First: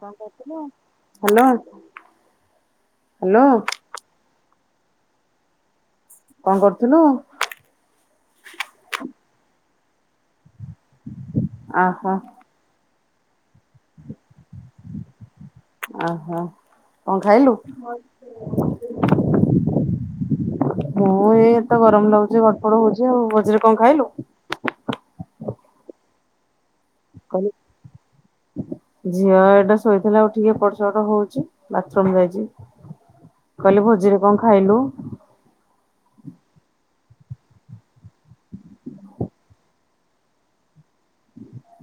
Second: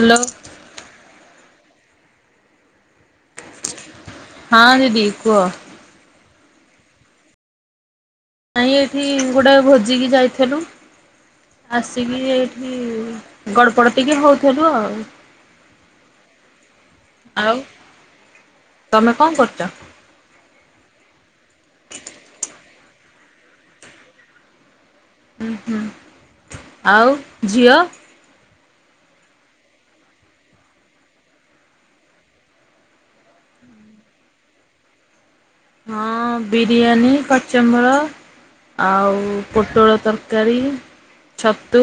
କଣ କରୁଥୁଲୁ? Hello hello. ହଁ ଦିଦି କୁହ। କଣ କରୁଥୁଲୁ? ନାଇଁ ଏଇଠି ଗୋଟେ ଭୋଜିକି ଯାଇଥେଲୁ। ଆହୋ ଆସିକି ଏଇ ଗଡ଼ପଡ ଟିକେ ହଉଥଲୁ ଆଉ। ଓହୋ। କଣ ଖାଇଲୁ? ଆଉ ତମେ କଣ କରୁଛ ମୁଁ ଏଇ ତ ଗରମ ଲାଗୁଚି ଗଡପଡ ହଉଚି ଆଉ। ଭୋଜିରେ କଣ ଖାଇଲୁ? ହୁଁ ହୁଁ। ଆଉ କହିଲି ଝିଅ? ଝିଅ ଏଟା ଶୋଇଥିଲା ଉଠିକି ଏପଟ ସେପଟ ହଉଚି। ବାଥରୁମ୍ ଯାଇଚି। କହିଲି ଭୋଜିରେ କଣ ଖାଇଲୁ? ହଁ ବିରିୟାନୀ, କଚୁମ୍ବର ଆଉ ପୋଟଳ ତରକାରୀ ଛତୁ,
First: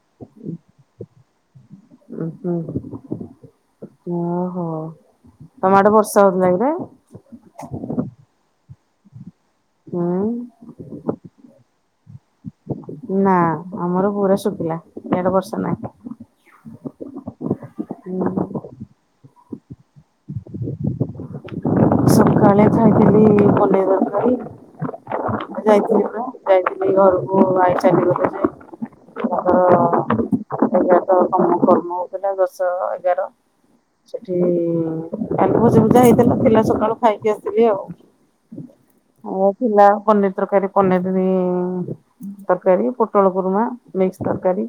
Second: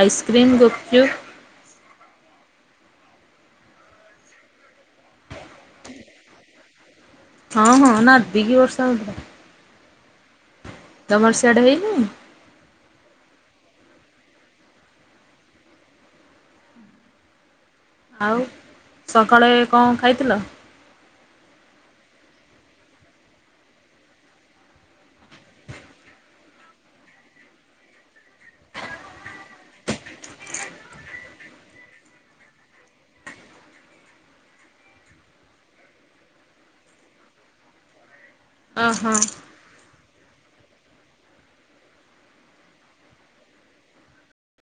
ଆଇସ୍କ୍ରିମ୍, ଗୁପଚୁପ୍। ଉ ହୁଁ। ଓହୋ। ତମଆଡେ ବର୍ଷା ହଉଥିଲା କିରେ? ହଁ ହଁ ନାଦିକି ବର୍ଷା ହଉଥିଲା। ହୁଁ। ତମର ସିଆଡେ ହେଇନାଇ। ନା ଆମର ପୁରା ଶୁଖିଲା ଦେଢ ବର୍ଷ ନାହିଁ। ଆଉ ସକାଳେ ଏ କଣ ଖାଇଥିଲ? ସକାଳେ ଖାଇଥିଲି ପନେରି ତରକାରି। ଯାଇଥିଲି ପା ଯାଇଥିଲି ଘରକୁ ଆଇ ଚାଲି ଗଲେ ଯେ ଏଗାର ତ ତମ କର୍ମ ଉପରେ ଦଶ ଏଗାର ସେଠି ଭୋଜି, ଭୁଜା ହେଇଥିଲା ଥିଲା ସକାଳୁ ଖାଇକି ଆସିଥିଲି ଆଉ। ଅ, ହଁ। ଆଉ ଥିଲା ପନିର ତରକାରି ପନିର୍ ଇ ତରକାରୀ ପୋଟଳ କୁରୁମା, ମିକ୍ସ ତରକାରୀ,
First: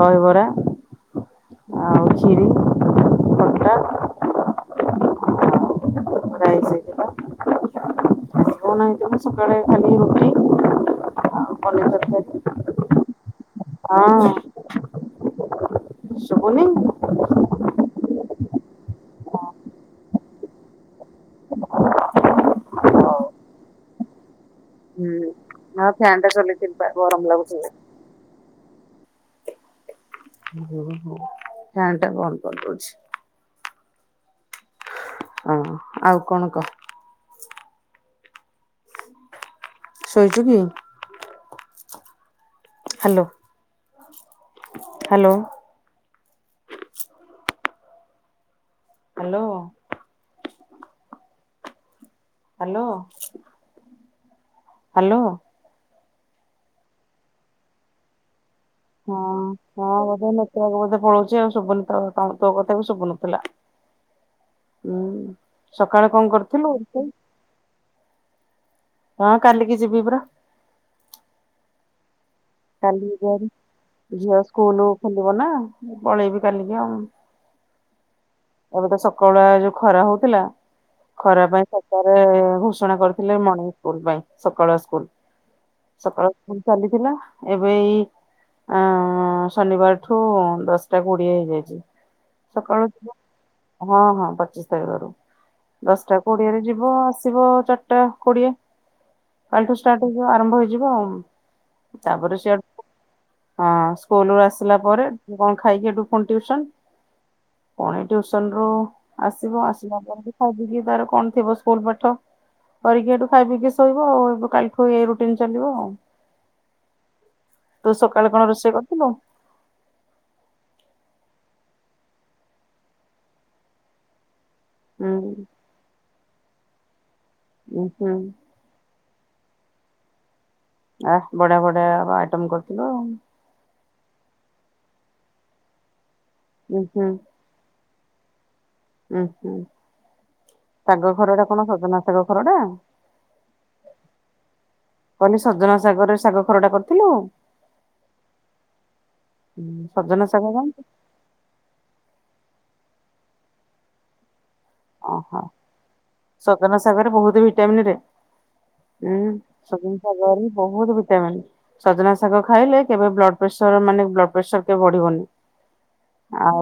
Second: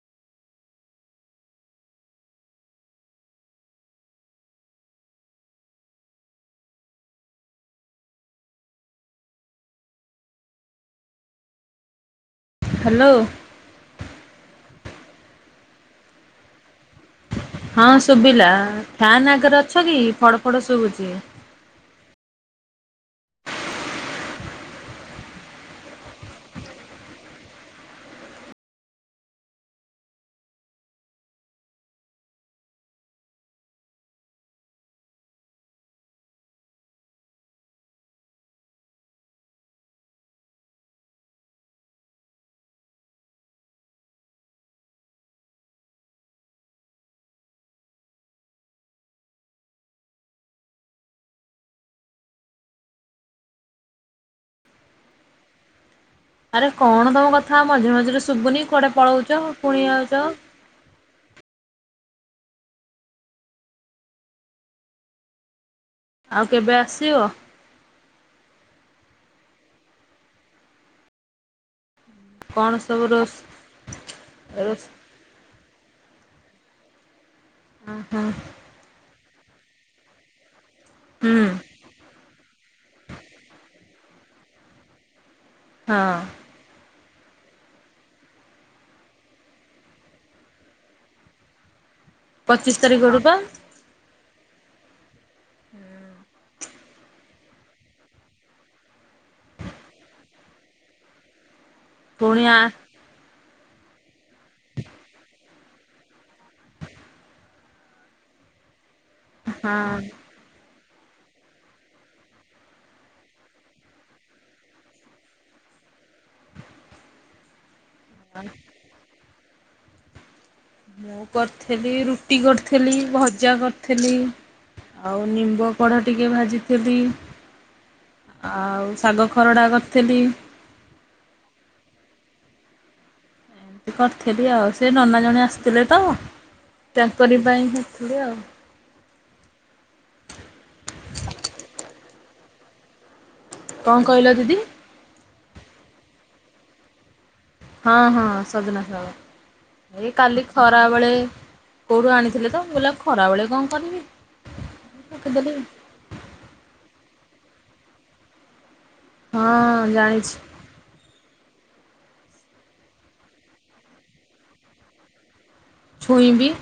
ଦହବରା ଆଉ ଖିରି, ଖଟା। ରାଇସ୍ ହେଇଥିଲା ଝୁଅ ନାହିଁ ବୋଲି ସକାଳେ ଖାଲି ରୁଟି ଆଉ ପନିର ତରକାରୀ ହାଲୋ ହଁ, ଅ। ସୁବୁନି ହଁ, ଶୁଭିଲା ଫ୍ୟାନ୍ ଆଗରେ ଅଛ କି ଫଡ ଫଡ ଶୁଭୁଛି। [inaudible] ହୁଁ, ଆଉ ଫ୍ୟାନ୍ ଟ ଚାଲେଇଥିଲି ପା ଗରମ ଲାଗୁଛି। [inaudible] ଓହୋ ଫ୍ୟାନ୍ ଟା ବନ୍ଦ୍ କରିଦଉଛି। ହିଁ, ଆଉ କଣ କହ? ଶୋଇଛୁ କି? Hello hello hello hello hello ଆରେ କଣ ତମ କଥା ମଝିରେ ମଝିରେ ଶୁଭୁନି କୁଆଡେ? ପଳଉଛ ହଁ, ପୁଣି ହଁ, ଆଉଛ। ବୋଧେ ନେଟୱର୍କ ବୋଧେ ପଳଉଛି ଆଉ ଶୁଭୁନି ତୋ - ତୋ କଥା ବି ଶୁଭୁନଥିଲା ହୁଁ, ସକାଳେ କଣ ଆଉ କରିଥିଲୁ କେବେ ରୋଷେଇ? ଆସିବ ହଁ, କାଲିକି ଯିବି ପରା କଣ ସବୁ କାଲି ରୋଷ ଯାଇ ଝିଅ ରୋଷ ସ୍କୁଲ ଖୋଲିବ ନା ପଳେଇବି କାଲିକି ଆଉ। ହୁଁ, ହୁଁ। ଏବେ ତ ସକାଳୁଆ ଯୋଉ ଖରା ହଉଥିଲା ଖରା ହୁଁ ପାଇଁ ସକାଳେ ଘୋଷଣା କରିଥିଲେ ମର୍ଣିଂ ସ୍କୁଲ ପାଇଁ ସକାଳୁଆ ସ୍କୁଲ୍। ହଁ ସକାଳ ସ୍କୁଲ୍ ଚାଲିଥିଲା ଏବେ ଏଇ ଅ ଶନିବାରଠୁ ଦଶଟା କୋଡିଏ ହେଇଯାଇଛି। ପଚିଶ ସକାଳୁ ତାରିଖରୁ ପା ସ୍କୁଲ୍ ହଁ, ହଁ ପଚିଶ ତାରିଖରୁ। ଦଶଟା କୋଡିଏରେ ଯିବ ଆସିବ ଚାର୍ ଆଠଟା କୋଡିଏ କଲିଠୁ ଷ୍ଟାର୍ଟ ହେଇଯିବ ଆରମ୍ଭ ହେଇଯିବ ଆଉ। ତାପରେ ପୁଣି ଆ ସଆଡୁ ହଁ ସ୍କୁଲ ରୁ ଆସିଲା ପରେ କଣ ଖାଇକି ସେଠୁ ପୁଣି ଟିଉସନ ପୁଣି ଟିଉସନ ରୁ ଆସିବ ହଁ ଆସିଲା ପରେ ହଉ ଜଦି ତାର କଣ ଥିବ ସ୍କୁଲ ପାଠ। କରିକି ସେଠୁ ଖାଇ ପିକି ଶୋଇବ ଆଉ, ଏ କାଲିଠୁ ଏଇ ରୁଟିନ ଚାଲିବ ଆଉ। ତୁ ସକାଳେ କଣ ରୋଷେଇ କରିଥିଲୁ ମୁଁ କରିଥେଲି ରୁଟି କରିଥେଲି ଭଜା କରିଥେଲି ହୁଁ ଆଉ ନିମ୍ବ କଢ଼ ଟିକଏ ଭାଜିଥିଲି ଓଃ ଆଉ ଶାଗ ଖରଡ଼ା କରଥିଲି ଆଃ ବଢିଆ ବଢିଆ ଆଇଟମ କରିଥିଲ କରଥିଲି ଆଉ ସେ ନନା ଜଣେ ଆସିଥିଲେ ତ ଉଁ ତାଙ୍କରି ପାଇଁ କରଥିଲି ଆଉ ଉଁହୁଁ ଶାଗ ଖରଡ଼ା କଣ ସଜନା ଶାଗ ଖରଡା କନ୍ କହିଲ ଦିଦି କହିଲି ସଜନା ଶାଗରେ ଶାଗ ଖରଡା କରିଥିଲୁ ହ ହଁ ସଜନା ଶାଗ ଏଇ ସଜନା କାଲି ଶାଗ ଜାଣିଛୁ ଖରା ବେଳେ କୋଉଠୁ ଆଣିଥିଲେ ତ ମୁଁ କହିଲି ଆଉ ଖରାବେଳେ କଣ କରିବି ଓହୋ ରଖିଦେଲି। ସଜନା ଶାଗରେ ବହୁତ୍ ଭିଟାମିନରେ ଉଁ ହଁ ସଜନା ଜାଣିଛି ସାଗରେ ବହୁତ ଭିଟାମିନ ସଜନା ଶାଗ ଖାଇଲେ କେବେ ବ୍ଲଡ଼ ପ୍ରେସର ମାନେ ବ୍ଲଡ଼ ପ୍ରେସର କେବେ ବଢ଼ିବନି ଛୁଇଁ ବି ଆଉ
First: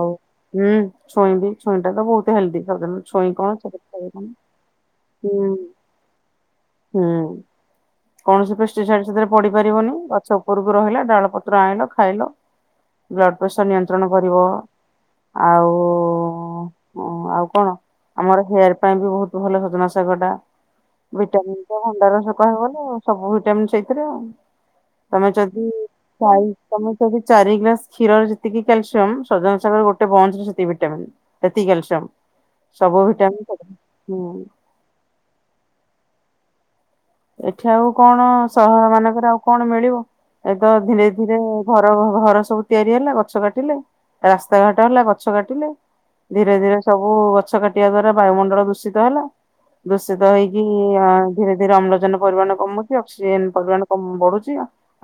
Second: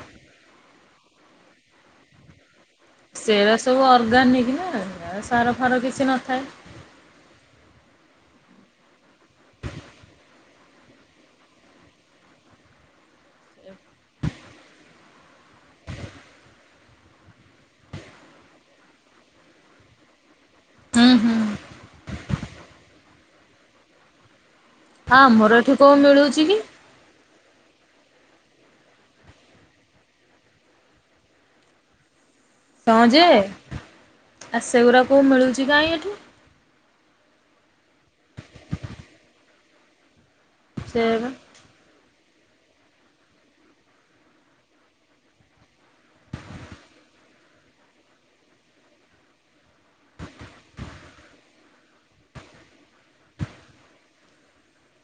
ହୁଁ ଛୁଇଁ ବି ଛୁଇଁଟା ତ ବହୁତ ହେଲ୍ଦି ଛୁଇଁ କଣ ସେରା ଛୋଟ ସବୁ କଣ ହୁଁ ଅର୍ଗାନିକ ନା ସାର ଫାର କିଛି ନଥାଏ ହୁଁ କୌଣସି ପୃଷ୍ଟିସାର ସେଥିରେ ପଡି ପାରିବନି ଗଛ ଉପୁରୁକୁ ରହିଲା ଡାଳ ପତ୍ର ଆଣିଲ ଖାଇଲ ବ୍ଲଡ଼ ପ୍ରେସର ନିୟନ୍ତ୍ରଣ କରିବ ଆଉ ଉ ଆଉ କଣ ଆମର ହେୟାର ପାଇଁ ବି ବହୁତ ଭଲ ସଜନା ଶାଗଟା ହୁଁ ହୁଁ ଭିଟାମନ ତ ଭଣ୍ଡାରସ କହିବବଲେ ସବୁ ଭିଟାମିନ ସେଇଥିରେ ଆଉ ତମେ ଆମର ଯଦି ଏଠି କୋଉ ମିଳୁଛି ସାଇ କି? ତମେ ସେଠି ଚାରି ଗ୍ଲାସ୍ କ୍ଷୀର ଯେତିକି କ୍ୟାଲସିୟମ ସଜନା ଶାଗର ଗୋଟେ ବନ୍ସ ସେତିକି ଭିଟାମନ ହେତିକି କ୍ୟାଲସିୟମ ହଁ ଯେ ଭିଟାମିନ୍ ସେଠି। ହୁଁ ଆ ସେଗୁରା କୋଉ ମିଳୁଚି କାଇଁ ଏଠି ଏଠି ଆଉ କଣ ସହର ମାନଙ୍କରେ ଆଉ କଣ ମିଳିବ ଏତ ସେ ଧିରେ ଧିରେ ଘର ଘ ଘର ସବୁ ତିଆରି ହେଲା ଗଛ କାଟିଲେ ରାସ୍ତା ଘାଟ ହେଲା ଗଛ କାଟିଲେ ଧିରେ ଧିରେ ସବୁ ଗଛ କାଟିବା ଦ୍ଵାରା ବାୟୁମଣ୍ଡଳ ଦୂଷିତ ହେଲା ଦୂଷିତ ହେଇକି ଅ ଧିରେ ଧିରେ ଅମ୍ଲ ଜାନ ପରିମାଣ କମୁଛି ଅକ୍ସିଜେନ ପରିମାଣ କମ୍ ବଢୁଛି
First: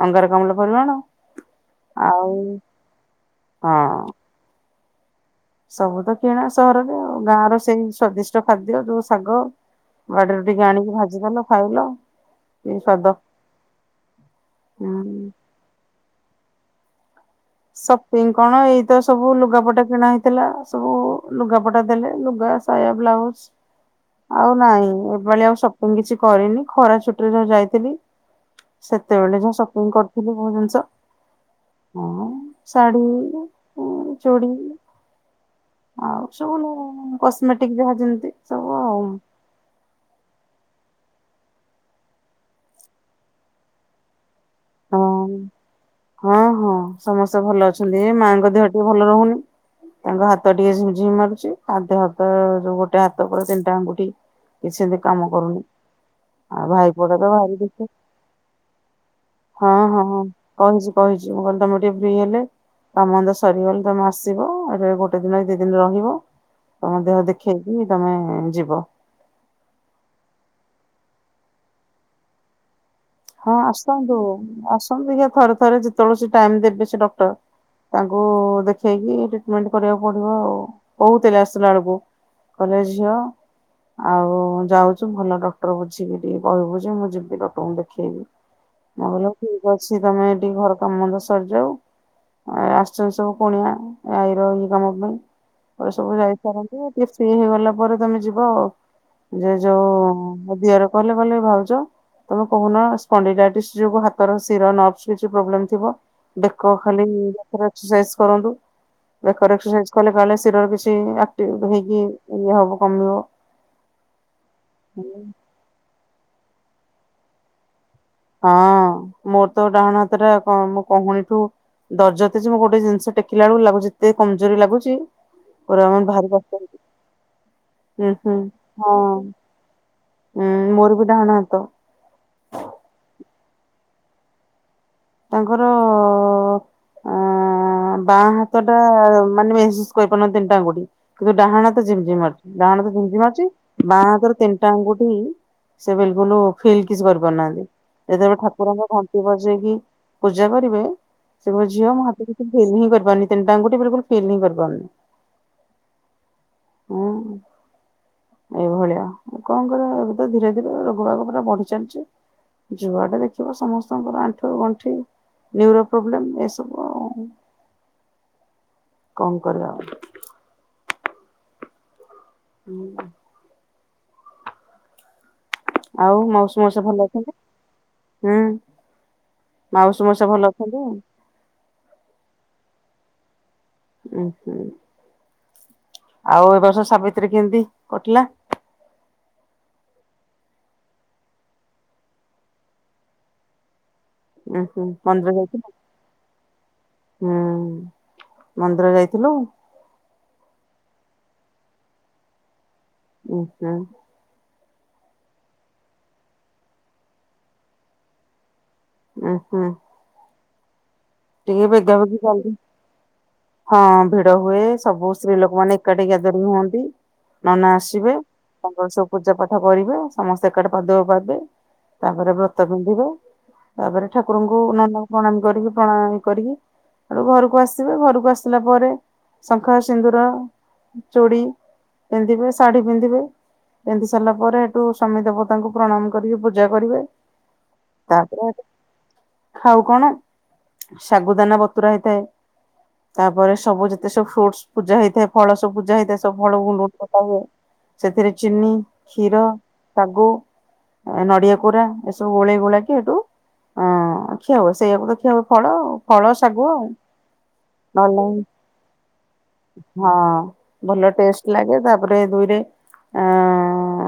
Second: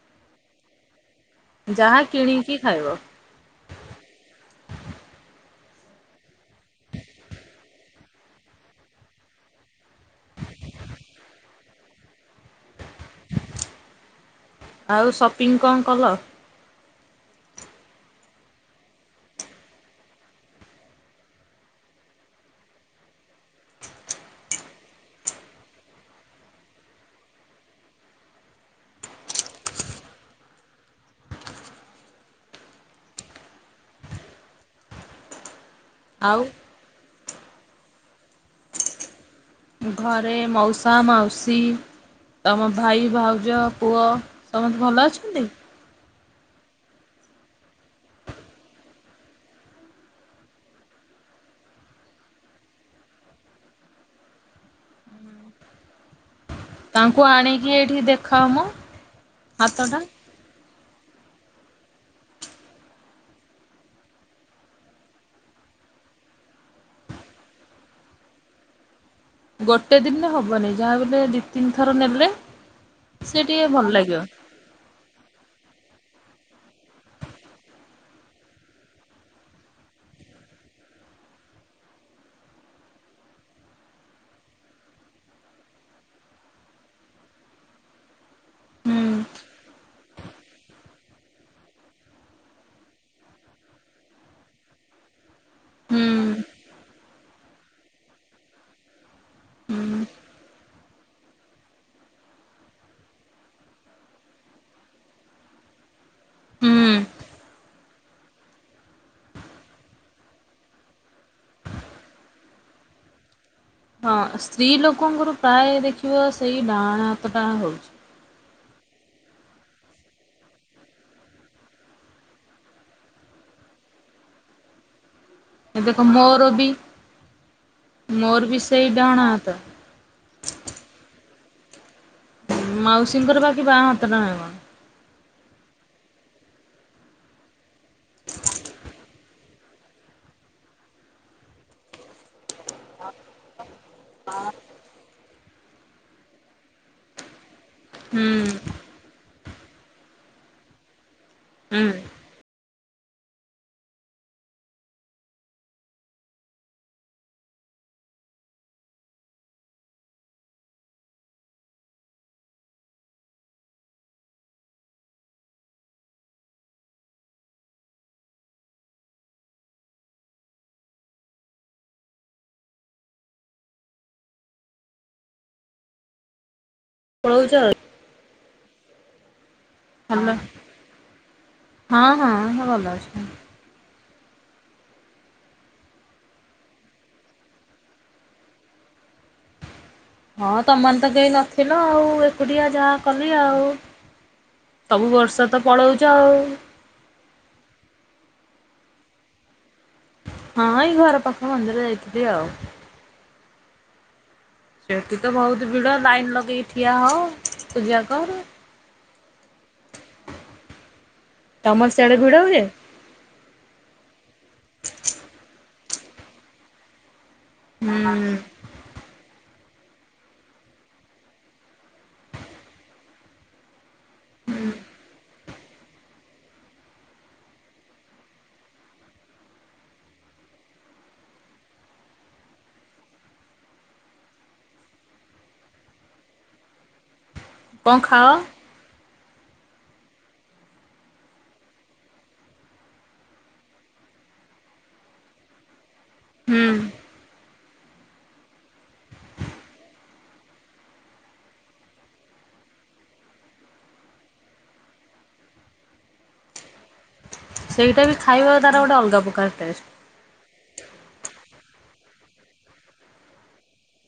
ଅଙ୍ଗାରକାମ୍ଳ ପରିମାଣ ଯାହା ଆଉ କିଣିକି ଖାଇବ ହଁ ସବୁ ତ କିଣା ସହରରେ ଆଉ ଗାଁ ର ସେଇ ସ୍ଵାଦିଷ୍ଟ ଖାଦ୍ୟ ଯୋଉ ଶାଗ ବାଡିରୁ ଟିକେ ଆଣିକି ଭାଜିଦେଲ ଖାଇଲ କିସ୍ଵାଦ [inaudible] ଆଉ ସପିଙ୍ଗ କଣ କଲ ସପିଙ୍ଗ କଣ ଏଇତ ସବୁ ଲୁଗାପଟା କିଣା ହେଇଥିଲା ସବୁ ଲୁଗାପଟା ଦେଲେ ଲୁଗା ସାୟା ବ୍ଲାଉଜ୍ ଆଉ ନାଇଁ ଏପାଳି ଆଉ ସପିଂ କିଛି କରିନି ଖରା ଛୁଟିରେ ଯୋଉ ଯାଇଥିଲି ସେତେବେଳେ ଯାହା ସପିଙ୍ଗ୍ କରୁଥିଲି ବହୁ ଜିନିଷ ହଁ ଶାଢ଼ୀ ଚୁଡ଼ି ଆଉ ସବୁ ଅଲଗା କସ୍ମେଟିକ୍ ଯାହା ଯେମିତି ସବୁ ଆଉ ଘରେ ମଉସା ମାଉସୀ ତମ ଭାଇ ଭାଉଜ ପୁଅ ସମତେ ହଁ ଭଲ ଅଛନ୍ତି ହଁ ହଁ ସମସ୍ତେ ଭଲ ଅଛନ୍ତି ଏ ମାଙ୍କ ଦେହ ଟିକେ ଭଲ ରହୁନି। ତାଙ୍କ ହାତ ଟିକେ ଝିମି ଝିମି ମାରୁଛି ପାଦେ ହାତ ଯୋଉ ଗୋଟେ ହାତ [unintelligible] ତିନି ଟା ଆଙ୍ଗୁଟି କିଛିବି କାମ କରୁନି ଆଉ ଭାଇ ପୁଅ ଟା ତ ଭାରି ଦୁଷ୍ଟ। କି ଦେଖାଅମ। ହଁ ହଁଁ ହଁ କହିଛି କହିଛି ମୁଁ କହିଲି ତମକୁ ଟିକେ ଫ୍ରି ହେଲେ କାମ ନ୍ଦ ସରିଗଲେ ତମେ ଆସିବ ଏଇଠି ଗୋଟେ ଦିନ ଦି ଦିନି ରହିବ। ତମ ଦେହ ଦେଖେଇକି ତମେ ଯିବ। ଗୋଟେ ଦିନ୍ ରେ ହବନି ଯାହା ବୋଲେ ଦି ତିନି ଥର ନେଲେ ସେ ହଁ ଟିକେ ଭଲ ଆସନ୍ତୁ ଲାଗିବ। ଆସନ୍ତୁ ଦେଖିଆ ଥରେ ଥରେ ଯେତବେଳେ ସେ ଟାଇମ୍ ଦେବେ ସେ ଡକ୍ଟର। ତାଙ୍କୁ ଦେଖେଇକି ଟ୍ରିଟମେଣ୍ଟ କରିବାକୁ ପଡିବ ଆଉ କହୁଥିଲେ ଆସିଲା ବେଳକୁ। କଲେଜ୍ ଝିଅ। ଆଉ ଯାଉଛୁ ଭଲ ଡକ୍ଟର ବୁଝିକି ଟିକେ କହିବୁ ଯେ ମୁଁ ଯିବି ଡକ୍ଟରଙ୍କୁ ଦେ ଖେଇବି ହୁଁ [unintelligible] ଠିକ୍ ଅଛି ତମେ ଟିକେ ଘର କାମନ୍ଦ ସରିଯାଉ। ଏ ଆସିଛନ୍ତି ସବୁ କୁଣିଆ ଆଈର ଇଏ କାମ ପାଇଁ। କହିବେ ହୁଁ ସବୁ ଯାଇସାରନ୍ତୁ ଟିକେ ଫ୍ରି ହେଇଗଲା ପରେ ତମେ ଯିବ ଆଉ। ଯେ ହୁଁ ଯୋଉ ମୋ ଦିଅର କହିଲେ କହିଲେ ଭାଉଜ ତମେ କହୁନ ସ୍ପଣ୍ଡେଇଟା ଏଟି [unintelligible] ଯୋଗୁ ହାତର ଶିର ନର୍ଭସ୍ କିଛି ପ୍ରୋବ୍ଲେମ୍ ଥିବ ବେକ ହୁଁ। ଖାଲି [unintelligible] ସାଇଜ୍ କରନ୍ତୁ। ବେକରେ ଏକ୍ସରସାଇଜ୍ କଲେ କାଲେ ଶିରର କିଛି ଆକ୍ଟିଭ ହେଇକି ଇଏହବ କମିବ। ହଁ ସ୍ତ୍ରୀ ଲୋକଙ୍କର ପ୍ରାୟ ଦେଖିବ ସେଇ ଡାହାଣ ହାତଟା ହଉଚି। ହଁ ମୋର ତ ଡାହାଣ ହାତ ଟା କଁ ମୋ କହୁଣୀଠୁ ଦରଜ ଏତେ ଯେ ମୁଁ ଗୋଟେ ଜିନିଷ ଟେକିଲା ବେଳକୁ ଲାଗୁଚି ଏତେ କମଜୋରି ଲାଗୁଚି ଏ ପୁରା ଦେଖ ମାନେ ଭାରି ମୋର ଭାରି ବି [unintelligible] ହୁଁ ହୁଁ ମୋର ବି ସେଇ ହଁ। ଡାହାଣ ହାତ। ଉଁ ମୋର ବି ଡାହାଣ ହାତ। ମାଉସୀଙ୍କର ବାକି ବାଁ ହାତଟା ନା କଣ? ତାଙ୍କର ଉଁ ଉଁ ବାଁ ହାତ ଟା ମାନେ ମେହେସୁସ୍ କରିପାରୁନାହାନ୍ତି ତିନିଟା ଆଙ୍ଗୁଟି। କିନ୍ତୁ ଡାହାଣ ହାତ ଜିମ୍ ଜିମ୍ ମାରୁଚି, ଡାହାଣ ହାତ ଝିମ୍ଜି ମାରୁଚି ବାଁ ହାତର ତିନିଟା ଆଙ୍ଗୁଟି ସେ ବିଲକୁଲୁ ଫିଲ୍ କିଛି କରିପାରୁନାହାନ୍ତି। ହୁଁ ଯେତେବେଳେ ଠାକୁରଙ୍କ ଘଣ୍ଟି ବଜେଇକି ପୂଜା କରିବେ ସେ କହିବେ ହୁଁ। ଝିଅ ମୋ ହାତ ଫିଲ୍ ହିଁ କରିପାରୁନି ତିନିଟା ଆଙ୍ଗୁଟି ବିଲକୁଲ୍ ଫିଲ୍ ହିଁ କରିପାରୁନି। ଅଁ। ଏଇଭଳିଆ କଣ କରିବା ଏବେ ତ ଧୀରେ ଧୀରେ ରୋଗ ବାଗ ପୁରା ବଢି ଚାଲିଚି। ଯୁଆଡେ ଦେଖିବ ସମସ୍ତଙ୍କର ଆଣ୍ଠୁ ଗ ଣ୍ଠି ନ୍ୟୁରୋ ପ୍ରୋବ୍ଲେମ୍ ଏସବୁ ଆଉ। କଣ କରିବା ଆଉ। ହୁଁ। ଆଉ ମଉସି ମଉସା ଭଲ? ଅଛନ୍ତି? ପଳଉଚ? ହୁଁ ମାଉସୀ ମଉସା ହାଲୋ ଭଲ ଅଛନ୍ତି? ହଁ ହଁ ସେ ଭଲ ଅଛନ୍ତି। ଉଁ ହୁଁ। ଆଉ ଏବର୍ଷ ସାବିତ୍ରୀ କେମିତି କଟିଲା? ହଁ ତମ ମାନେ ତ କେହି ନଥିଲ ଆଉ ଏକୁଟିଆ ଯାହା କଲି ଆଉ। ଉଁ ହୁଁ ସବୁ ମନ୍ଦିର ବର୍ଷତ ଯାଇଥିଲୁ? ପଳଉଚ ଆଉ। ହୁଁ ମନ୍ଦିର ଯାଇଥିଲୁ? ହଁ ଏଇ ଘର ପାଖ ମନ୍ଦିର ଯାଇଥିଲି ଆଉ। ଉ-ହୁଁ। ସେଠି ତ ବହୁତ୍ ଭିଡ ଲାଇନ୍ ଲଗେଇ ଠିଆ ହ ପୂଜା କର। ଉଁ-ହୁଁ। ତମର ବେଗି ସିଆଡେ ଭିଡ ଜଲଦି ହୁଏ? ହଁ ଭିଡ ହୁଏ ସବୁ ସ୍ତ୍ରୀ ଲୋକମାନେ ଏକାଠି ଗ୍ୟାଦରିଂ ହୁଅନ୍ତି ନନା ଆସିବେ ହୁଁ। ତାଙ୍କର ସବୁ ପୂଜାପାଠ କରିବେ ସମସ୍ତେ ଏକାଠି ପାଦୁକ ପାଇବେ। ତାପରେ ବ୍ରତ ପିନ୍ଧିବେ। ତାପରେ ଠାକୁରଙ୍କୁ ନନାଙ୍କୁ ପ୍ରଣାମ କରିକି ପ୍ରଣାମ କରିକି ସେଇଠୁ ଘରକୁ ଆସିବେ, ଘରକୁ ଆସ୍ ସିଲା ପରେ ଶଙ୍ଖା ସିନ୍ଦୁର ଚୁଡ଼ି ପିନ୍ଧିବେ ଶାଢୀ ପିନ୍ଧିବେ। ପିନ୍ଧି ସାରିଲା ପରେ ହେଠୁ ସ୍ଵାମୀ ଦେବତାଙ୍କୁ ପ୍ରଣାମ କରିକି ପୂଜା କରିବେ। କଣ ଖାଅ? ତାପରେ ହେଟୁ ଖାଉ କଣ ଶାଗୁ ଦାନା ବତୁରା ହେଇଥାଏ। ତାପରେ ସବୁ ଯେତେ ସବୁ ଫ୍ରୁଟସ୍ ପୂଜା ହେଇଥାଏ ଫଳ ସବୁ ପୂଜା ହେଇଥାଏ ସବୁ ଫଳ ହୁଁ ଗୁଣ୍ଡୁଗୁଣ୍ଡ୍ କଟା ହୁଏ। ସେଥିରେ ଚିନି କ୍ଷୀର ଶାଗୁ ଏଁ ନଡିଆ କୋରା ଏସବୁ ଗୋଳେଇ ଗୋଳାକି ହେଟୁ ହଁ ଖିଆ ହୁଏ ସେଇଆକୁ ତ ଖିଆ ହୁଏ ଫଳ ଆଉ ଫଳ ଶାଗୁ ଆଉ। ସେଇଟା ନହେଲେ ବି ନାଇଁ ଖାଇବା ତାର ଗୋଟେ ଅଲଗା ପକାର ଟେଷ୍ଟ୍। ହଁ ଭଲ ଟେଷ୍ଟ୍ ଲାଗେ ତାପରେ ଦୁଇରେ ଆଁ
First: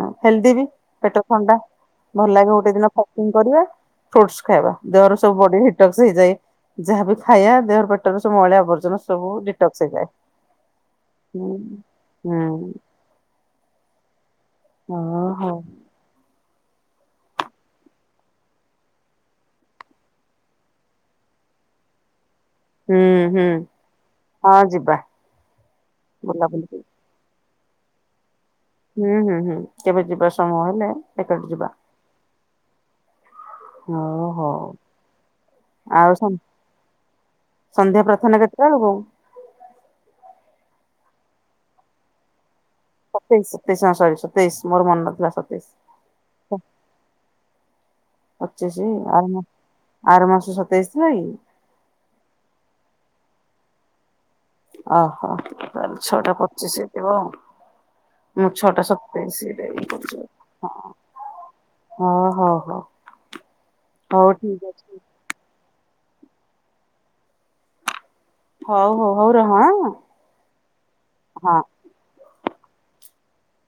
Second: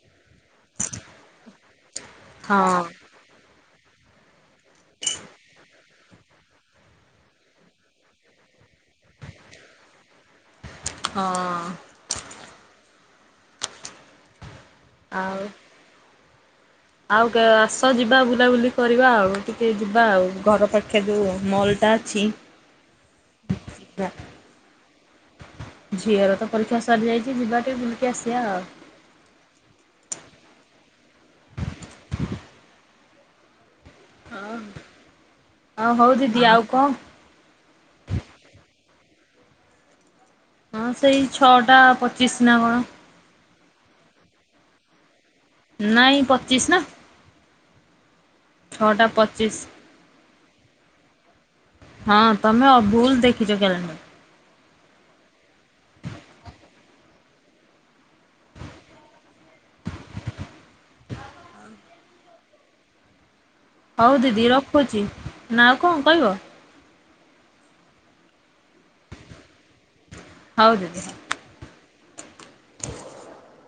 ଅଁ ହେଲଦି ବି ପେଟ ଥଣ୍ଡା ଭଲ ଲାଗେ ଗୋଟେ ହଁ ଦିନ ଫ ସେମତି କରିବେ। ଫ୍ରୁଟସ ଖାଇବା ଦେହର ସବୁ ବଡି ହିଟକ୍ସ ହେଇଯଏ ଯାହା ବି ଖାଇବା ଦେହର ପେଟର ସବୁ ଅଳିଆ ଆବର୍ଜନା ସବୁ ଡିଟକ୍ସ ହେଇଯାଏ ହଁ ହୁଁ ହୁଁଉଁ। ହଁ ଅଁ। ଆଉ ଆଉ କେବେ ଆସ ଯିବା ବୁଲାବୁଲି କରିବା ଆଉ ଟିକେ ଯିବା ଆଉ ଘର ପାଖେ ଯୋଉ ମଲ୍ ଟା ଛିଇ। ହୁଁ ହୁଁ ହଁ ଯିବା। ଝିଅର ତ ବୁଲାବୁଲି ପରୀକ୍ଷା କରି ସରିଯାଇଚି ଯିବା ଟିକେ ବୁଲିକି ଆସିଆ ଆଉ। ହୁଁ ହୁଁ ହୁଁ କେବେ ଯିବା ସମୟ ହେଲେ ଏକାଠି ଯିବା। ହଁ ହଉ। ହଁ ଆଉ ହଉ ଦିଦି ଆଉ କଁ ସନ୍ଧ୍ୟା ପ୍ରାର୍ଥନା କେତେଟାଳୁକୁ? ହଁ ସେଇ ଛଟା ପଚିଶ୍ ନା କଣ? ସତେଇଶ୍ ସତେଇଶ୍ ହଁ ସରି ସତେଇଶ୍ ମୋର ମନ ନଥିଲା ସ ନାଇଁ ପଚିଶ୍ ନା ପଚିଶି ଛଅଟା ଆର ମା ପଚିଶ୍। ଆର ମାସ ସତେଇଶ ଥିଲା କି? ହଁ ତମେ ଅ ଭୁଲ୍ ଦେଖିଚ କ୍ୟାଲେଣ୍ଡର। ଅ ହ ତାହେଲେ ଛଅଟା ପଚିଶ୍ ହେଇଥିବ ଆଉ। ହୁଁ ଛଅଟା ସତେଇଶି ରେ ଇଏକରୁଚି ଆଉ ହଁ। ହଁ ହଁ ହ। ହଉ ଦିଦି ରଖୁଚି ନା ଆଉ କଁ କଇବ? ହଉ ହଉ ହଉ ରହ ଆଁ ହଉ ଦିଦି। ହଁ। [inaudible]